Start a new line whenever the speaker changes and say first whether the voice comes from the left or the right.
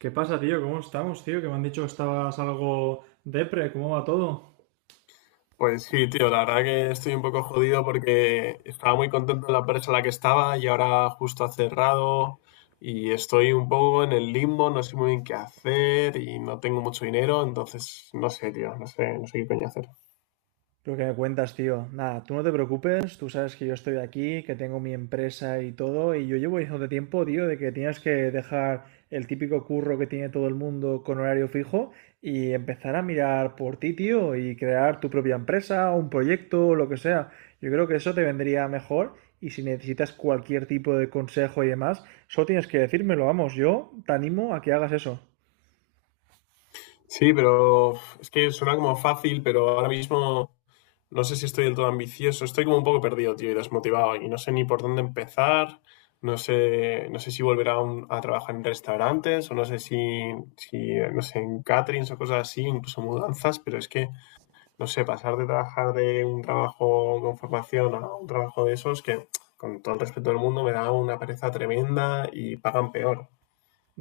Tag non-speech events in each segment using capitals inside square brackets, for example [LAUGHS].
right: ¿Qué pasa, tío? ¿Cómo estamos, tío? Que me han dicho que estabas algo depre. ¿Cómo va todo?
left: Pues sí, tío, la verdad que estoy un poco jodido porque estaba muy contento en la empresa en la que estaba y ahora justo ha cerrado y estoy un poco en el limbo, no sé muy bien qué hacer y no tengo mucho dinero, entonces no sé, tío, no sé qué coño hacer.
right: Lo que me cuentas, tío. Nada, tú no te preocupes, tú sabes que yo estoy aquí, que tengo mi empresa y todo, y yo llevo diciéndote tiempo, tío, de que tienes que dejar el típico curro que tiene todo el mundo con horario fijo y empezar a mirar por ti, tío, y crear tu propia empresa, un proyecto, lo que sea. Yo creo que eso te vendría mejor y si necesitas cualquier tipo de consejo y demás, solo tienes que decírmelo, vamos, yo te animo a que hagas eso.
left: Sí, pero uf, es que suena como fácil, pero ahora mismo no sé si estoy del todo ambicioso. Estoy como un poco perdido, tío, y desmotivado. Y no sé ni por dónde empezar. No sé si volver a, a trabajar en restaurantes o no sé si, no sé, en caterings o cosas así, incluso mudanzas, pero es que, no sé, pasar de trabajar de un trabajo con formación a un trabajo de esos que, con todo el respeto del mundo, me da una pereza tremenda y pagan peor.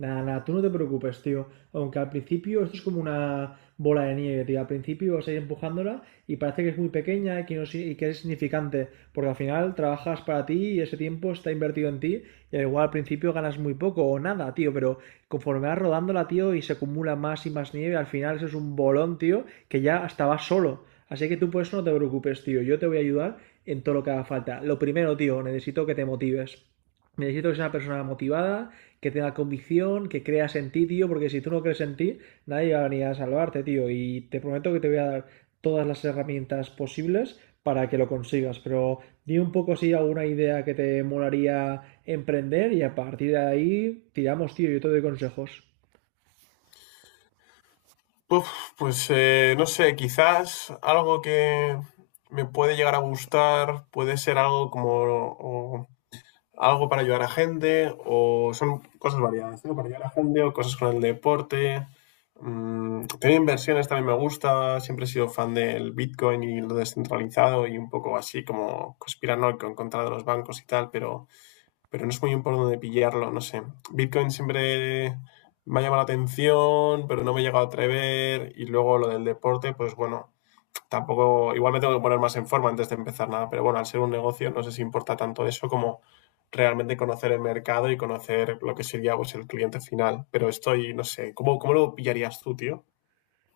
right: Nada, nada, tú no te preocupes, tío. Aunque al principio esto es como una bola de nieve, tío. Al principio vas a ir empujándola y parece que es muy pequeña y que, no, si- y que es insignificante, porque al final trabajas para ti y ese tiempo está invertido en ti y al igual al principio ganas muy poco o nada, tío, pero conforme vas rodándola, tío, y se acumula más y más nieve, al final eso es un bolón, tío, que ya hasta vas solo. Así que tú por eso no te preocupes, tío. Yo te voy a ayudar en todo lo que haga falta. Lo primero, tío, necesito que te motives. Necesito que seas una persona motivada, que tenga convicción, que creas en ti, tío, porque si tú no crees en ti, nadie va a venir a salvarte, tío. Y te prometo que te voy a dar todas las herramientas posibles para que lo consigas. Pero di un poco si alguna idea que te molaría emprender y a partir de ahí tiramos, tío, yo te doy consejos.
left: Uf, pues no sé, quizás algo que me puede llegar a gustar puede ser algo como o algo para ayudar a gente, o son cosas variadas, ¿no? Para ayudar a gente, o cosas con el deporte. Mm, tener inversiones también me gusta, siempre he sido fan del Bitcoin y lo descentralizado y un poco así como conspiranoico en contra de los bancos y tal, pero no es muy importante pillarlo, no sé. Bitcoin siempre me ha llamado la atención, pero no me he llegado a atrever. Y luego lo del deporte, pues bueno, tampoco, igual me tengo que poner más en forma antes de empezar nada, pero bueno, al ser un negocio no sé si importa tanto eso como realmente conocer el mercado y conocer lo que sería pues el cliente final. Pero estoy, no sé, ¿cómo, cómo lo pillarías tú, tío?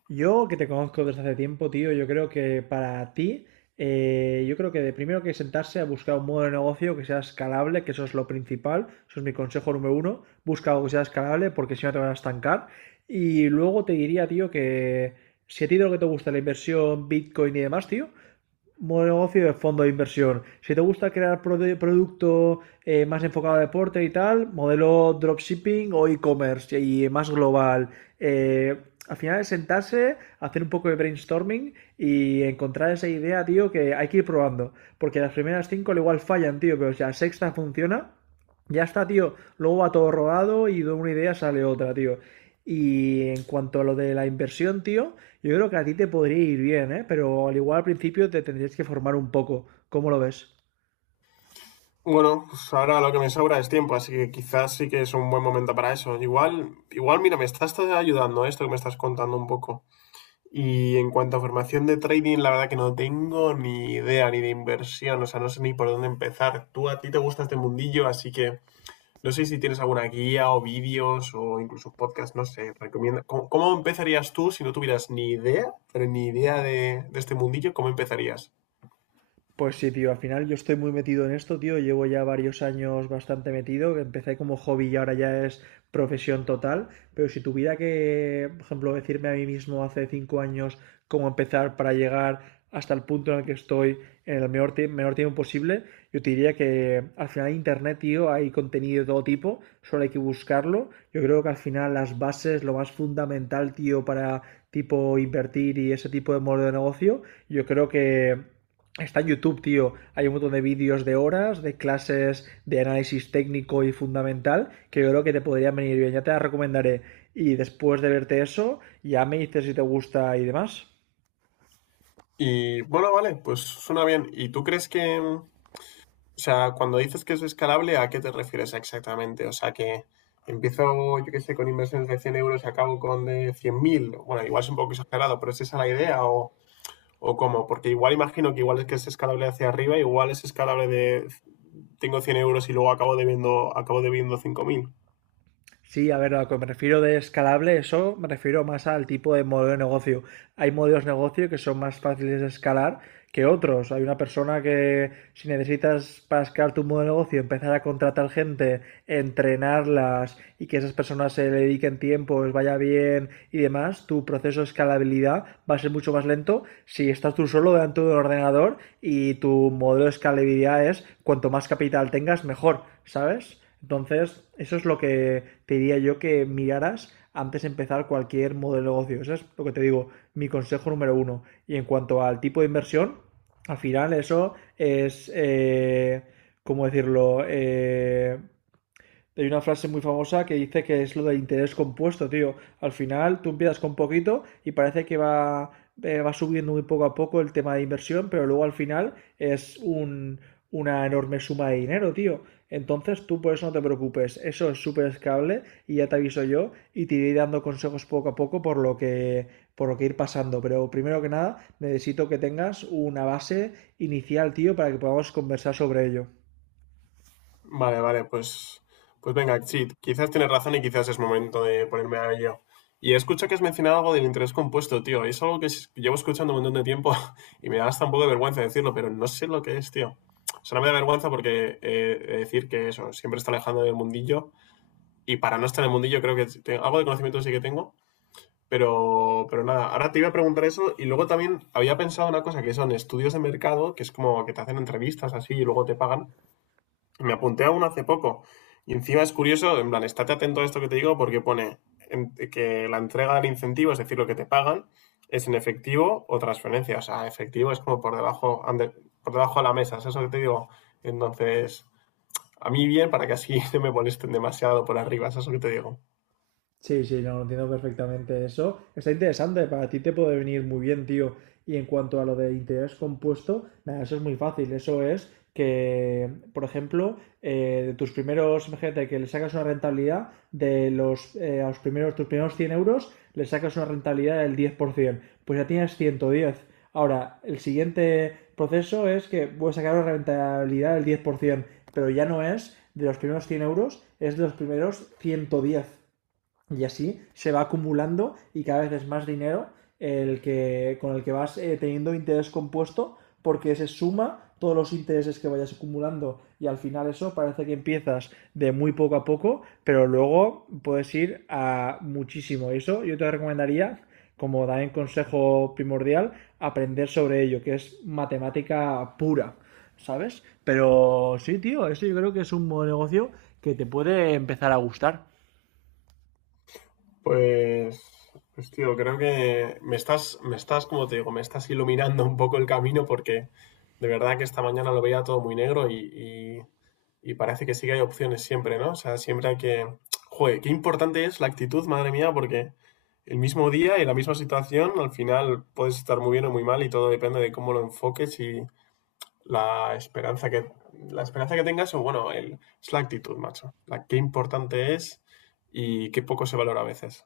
right: Yo, que te conozco desde hace tiempo, tío, yo creo que para ti, yo creo que de primero que sentarse a buscar un modelo de negocio que sea escalable, que eso es lo principal, eso es mi consejo número uno, busca algo que sea escalable porque si no te van a estancar. Y luego te diría, tío, que si a ti de lo que te gusta la inversión, Bitcoin y demás, tío, modelo de negocio de fondo de inversión. Si te gusta crear producto más enfocado a deporte y tal, modelo dropshipping o e-commerce y más global. Eh, Al final es sentarse, hacer un poco de brainstorming y encontrar esa idea, tío, que hay que ir probando. Porque las primeras cinco al igual fallan, tío, pero si la sexta funciona, ya está, tío. Luego va todo rodado y de una idea sale otra, tío. Y en cuanto a lo de la inversión, tío, yo creo que a ti te podría ir bien, ¿eh? Pero al igual al principio te tendrías que formar un poco. ¿Cómo lo ves?
left: Bueno, pues ahora lo que me sobra es tiempo, así que quizás sí que es un buen momento para eso. Igual, igual, mira, me estás ayudando esto que me estás contando un poco. Y en cuanto a formación de trading, la verdad que no tengo ni idea ni de inversión, o sea, no sé ni por dónde empezar. Tú a ti te gusta este mundillo, así que no sé si tienes alguna guía o vídeos o incluso podcast, no sé, recomienda. ¿Cómo, cómo empezarías tú si no tuvieras ni idea, pero ni idea de este mundillo? ¿Cómo empezarías?
right: Pues sí, tío, al final yo estoy muy metido en esto, tío. Llevo ya varios años bastante metido. Empecé como hobby y ahora ya es profesión total. Pero si tuviera que, por ejemplo, decirme a mí mismo hace 5 años cómo empezar para llegar hasta el punto en el que estoy en el menor tiempo posible, yo te diría que al final en Internet, tío, hay contenido de todo tipo, solo hay que buscarlo. Yo creo que al final las bases, lo más fundamental, tío, para tipo invertir y ese tipo de modelo de negocio, yo creo que está en YouTube, tío. Hay un montón de vídeos de horas, de clases de análisis técnico y fundamental, que yo creo que te podrían venir bien. Ya te las recomendaré. Y después de verte eso, ya me dices si te gusta y demás.
left: Y bueno, vale, pues suena bien. ¿Y tú crees que, o sea, cuando dices que es escalable, ¿a qué te refieres exactamente? O sea, que empiezo, yo qué sé, con inversiones de 100 € y acabo con de 100.000. Bueno, igual es un poco exagerado, pero ¿es esa la idea o cómo? Porque igual imagino que igual es que es escalable hacia arriba, igual es escalable de tengo 100 € y luego acabo debiendo 5.000.
right: Sí, a ver, a lo que me refiero de escalable, eso me refiero más al tipo de modelo de negocio. Hay modelos de negocio que son más fáciles de escalar que otros. Hay una persona que si necesitas para escalar tu modelo de negocio empezar a contratar gente, entrenarlas y que esas personas se le dediquen tiempo, les vaya bien y demás, tu proceso de escalabilidad va a ser mucho más lento si estás tú solo delante de un ordenador y tu modelo de escalabilidad es cuanto más capital tengas, mejor, ¿sabes? Entonces, eso es lo que te diría yo que miraras antes de empezar cualquier modelo de negocio. Eso es lo que te digo, mi consejo número uno. Y en cuanto al tipo de inversión, al final eso es, ¿cómo decirlo? Hay una frase muy famosa que dice que es lo de interés compuesto, tío. Al final tú empiezas con poquito y parece que va subiendo muy poco a poco el tema de inversión, pero luego al final una enorme suma de dinero, tío. Entonces tú por eso no te preocupes, eso es súper escalable y ya te aviso yo y te iré dando consejos poco a poco por lo que ir pasando. Pero primero que nada necesito que tengas una base inicial, tío, para que podamos conversar sobre ello.
left: Vale, vale, pues, pues venga, sí, quizás tienes razón y quizás es momento de ponerme a ello. Y escucho que has mencionado algo del interés compuesto, tío. Es algo que llevo escuchando un montón de tiempo [LAUGHS] y me da hasta un poco de vergüenza decirlo, pero no sé lo que es, tío. O sea, no me da vergüenza porque decir que eso, siempre está alejando del mundillo y para no estar en el mundillo creo que algo de conocimiento sí que tengo, pero nada, ahora te iba a preguntar eso y luego también había pensado una cosa que son estudios de mercado, que es como que te hacen entrevistas así y luego te pagan. Me apunté a uno hace poco. Y encima es curioso, en plan, estate atento a esto que te digo porque pone que la entrega del incentivo, es decir, lo que te pagan, es en efectivo o transferencia. O sea, efectivo es como por debajo de la mesa, ¿es eso que te digo? Entonces, a mí bien para que así [LAUGHS] no me molesten demasiado por arriba, ¿es eso que te digo?
right: Sí, sí, no, entiendo perfectamente eso. Está interesante, para ti te puede venir muy bien, tío. Y en cuanto a lo de interés compuesto, nada, eso es muy fácil. Eso es que, por ejemplo, de tus primeros, imagínate que le sacas una rentabilidad de a los primeros, tus primeros 100 euros, le sacas una rentabilidad del 10%. Pues ya tienes 110. Ahora, el siguiente proceso es que voy a sacar una rentabilidad del 10%, pero ya no es de los primeros 100 euros, es de los primeros 110. Y así se va acumulando y cada vez es más dinero con el que vas teniendo interés compuesto porque se suma todos los intereses que vayas acumulando y al final eso parece que empiezas de muy poco a poco, pero luego puedes ir a muchísimo. Eso yo te recomendaría, como también consejo primordial, aprender sobre ello, que es matemática pura, ¿sabes? Pero sí, tío, eso yo creo que es un buen negocio que te puede empezar a gustar.
left: Pues, pues tío, creo que como te digo, me estás iluminando un poco el camino porque de verdad que esta mañana lo veía todo muy negro y parece que sí que hay opciones siempre, ¿no? O sea, siempre hay que... Joder, qué importante es la actitud, madre mía, porque el mismo día y la misma situación, al final puedes estar muy bien o muy mal y todo depende de cómo lo enfoques y la esperanza que, la esperanza que tengas o, bueno, es la actitud, macho. La, qué importante es y qué poco se valora a veces.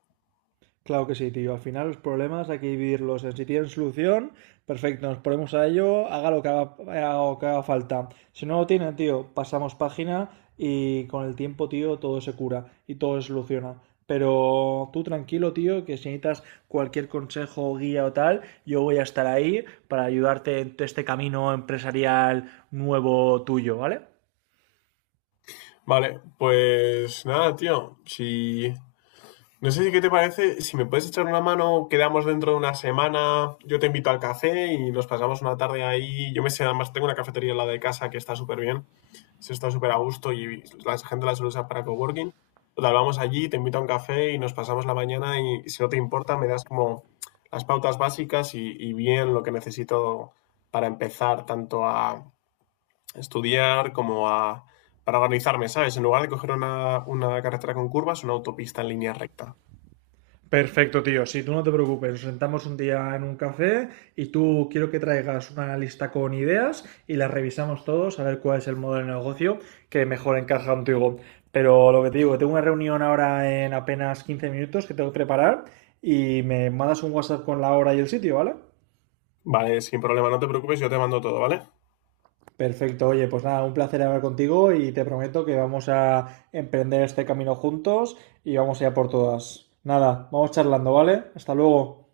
right: Claro que sí, tío. Al final los problemas hay que vivirlos. Si tienen solución, perfecto, nos ponemos a ello, haga lo que haga falta. Si no lo tienen, tío, pasamos página y con el tiempo, tío, todo se cura y todo se soluciona. Pero tú tranquilo, tío, que si necesitas cualquier consejo, guía o tal, yo voy a estar ahí para ayudarte en este camino empresarial nuevo tuyo, ¿vale?
left: Vale, pues nada, tío. Si No sé si qué te parece, si me puedes echar una mano, quedamos dentro de una semana, yo te invito al café y nos pasamos una tarde ahí. Yo me sé, además tengo una cafetería al lado de casa que está súper bien, se está súper a gusto y la gente la suele usar para coworking. Total, vamos allí, te invito a un café y nos pasamos la mañana y si no te importa me das como las pautas básicas y bien lo que necesito para empezar tanto a estudiar como a para organizarme, ¿sabes? En lugar de coger una carretera con curvas, una autopista en línea recta.
right: Perfecto, tío. Si tú no te preocupes. Nos sentamos un día en un café y tú quiero que traigas una lista con ideas y las revisamos todos a ver cuál es el modelo de negocio que mejor encaja contigo. Pero lo que te digo, que tengo una reunión ahora en apenas 15 minutos que tengo que preparar y me mandas un WhatsApp con la hora y el sitio, ¿vale?
left: Vale, sin problema, no te preocupes, yo te mando todo, ¿vale?
right: Perfecto, oye, pues nada, un placer hablar contigo y te prometo que vamos a emprender este camino juntos y vamos a ir a por todas. Nada, vamos charlando, ¿vale? Hasta luego.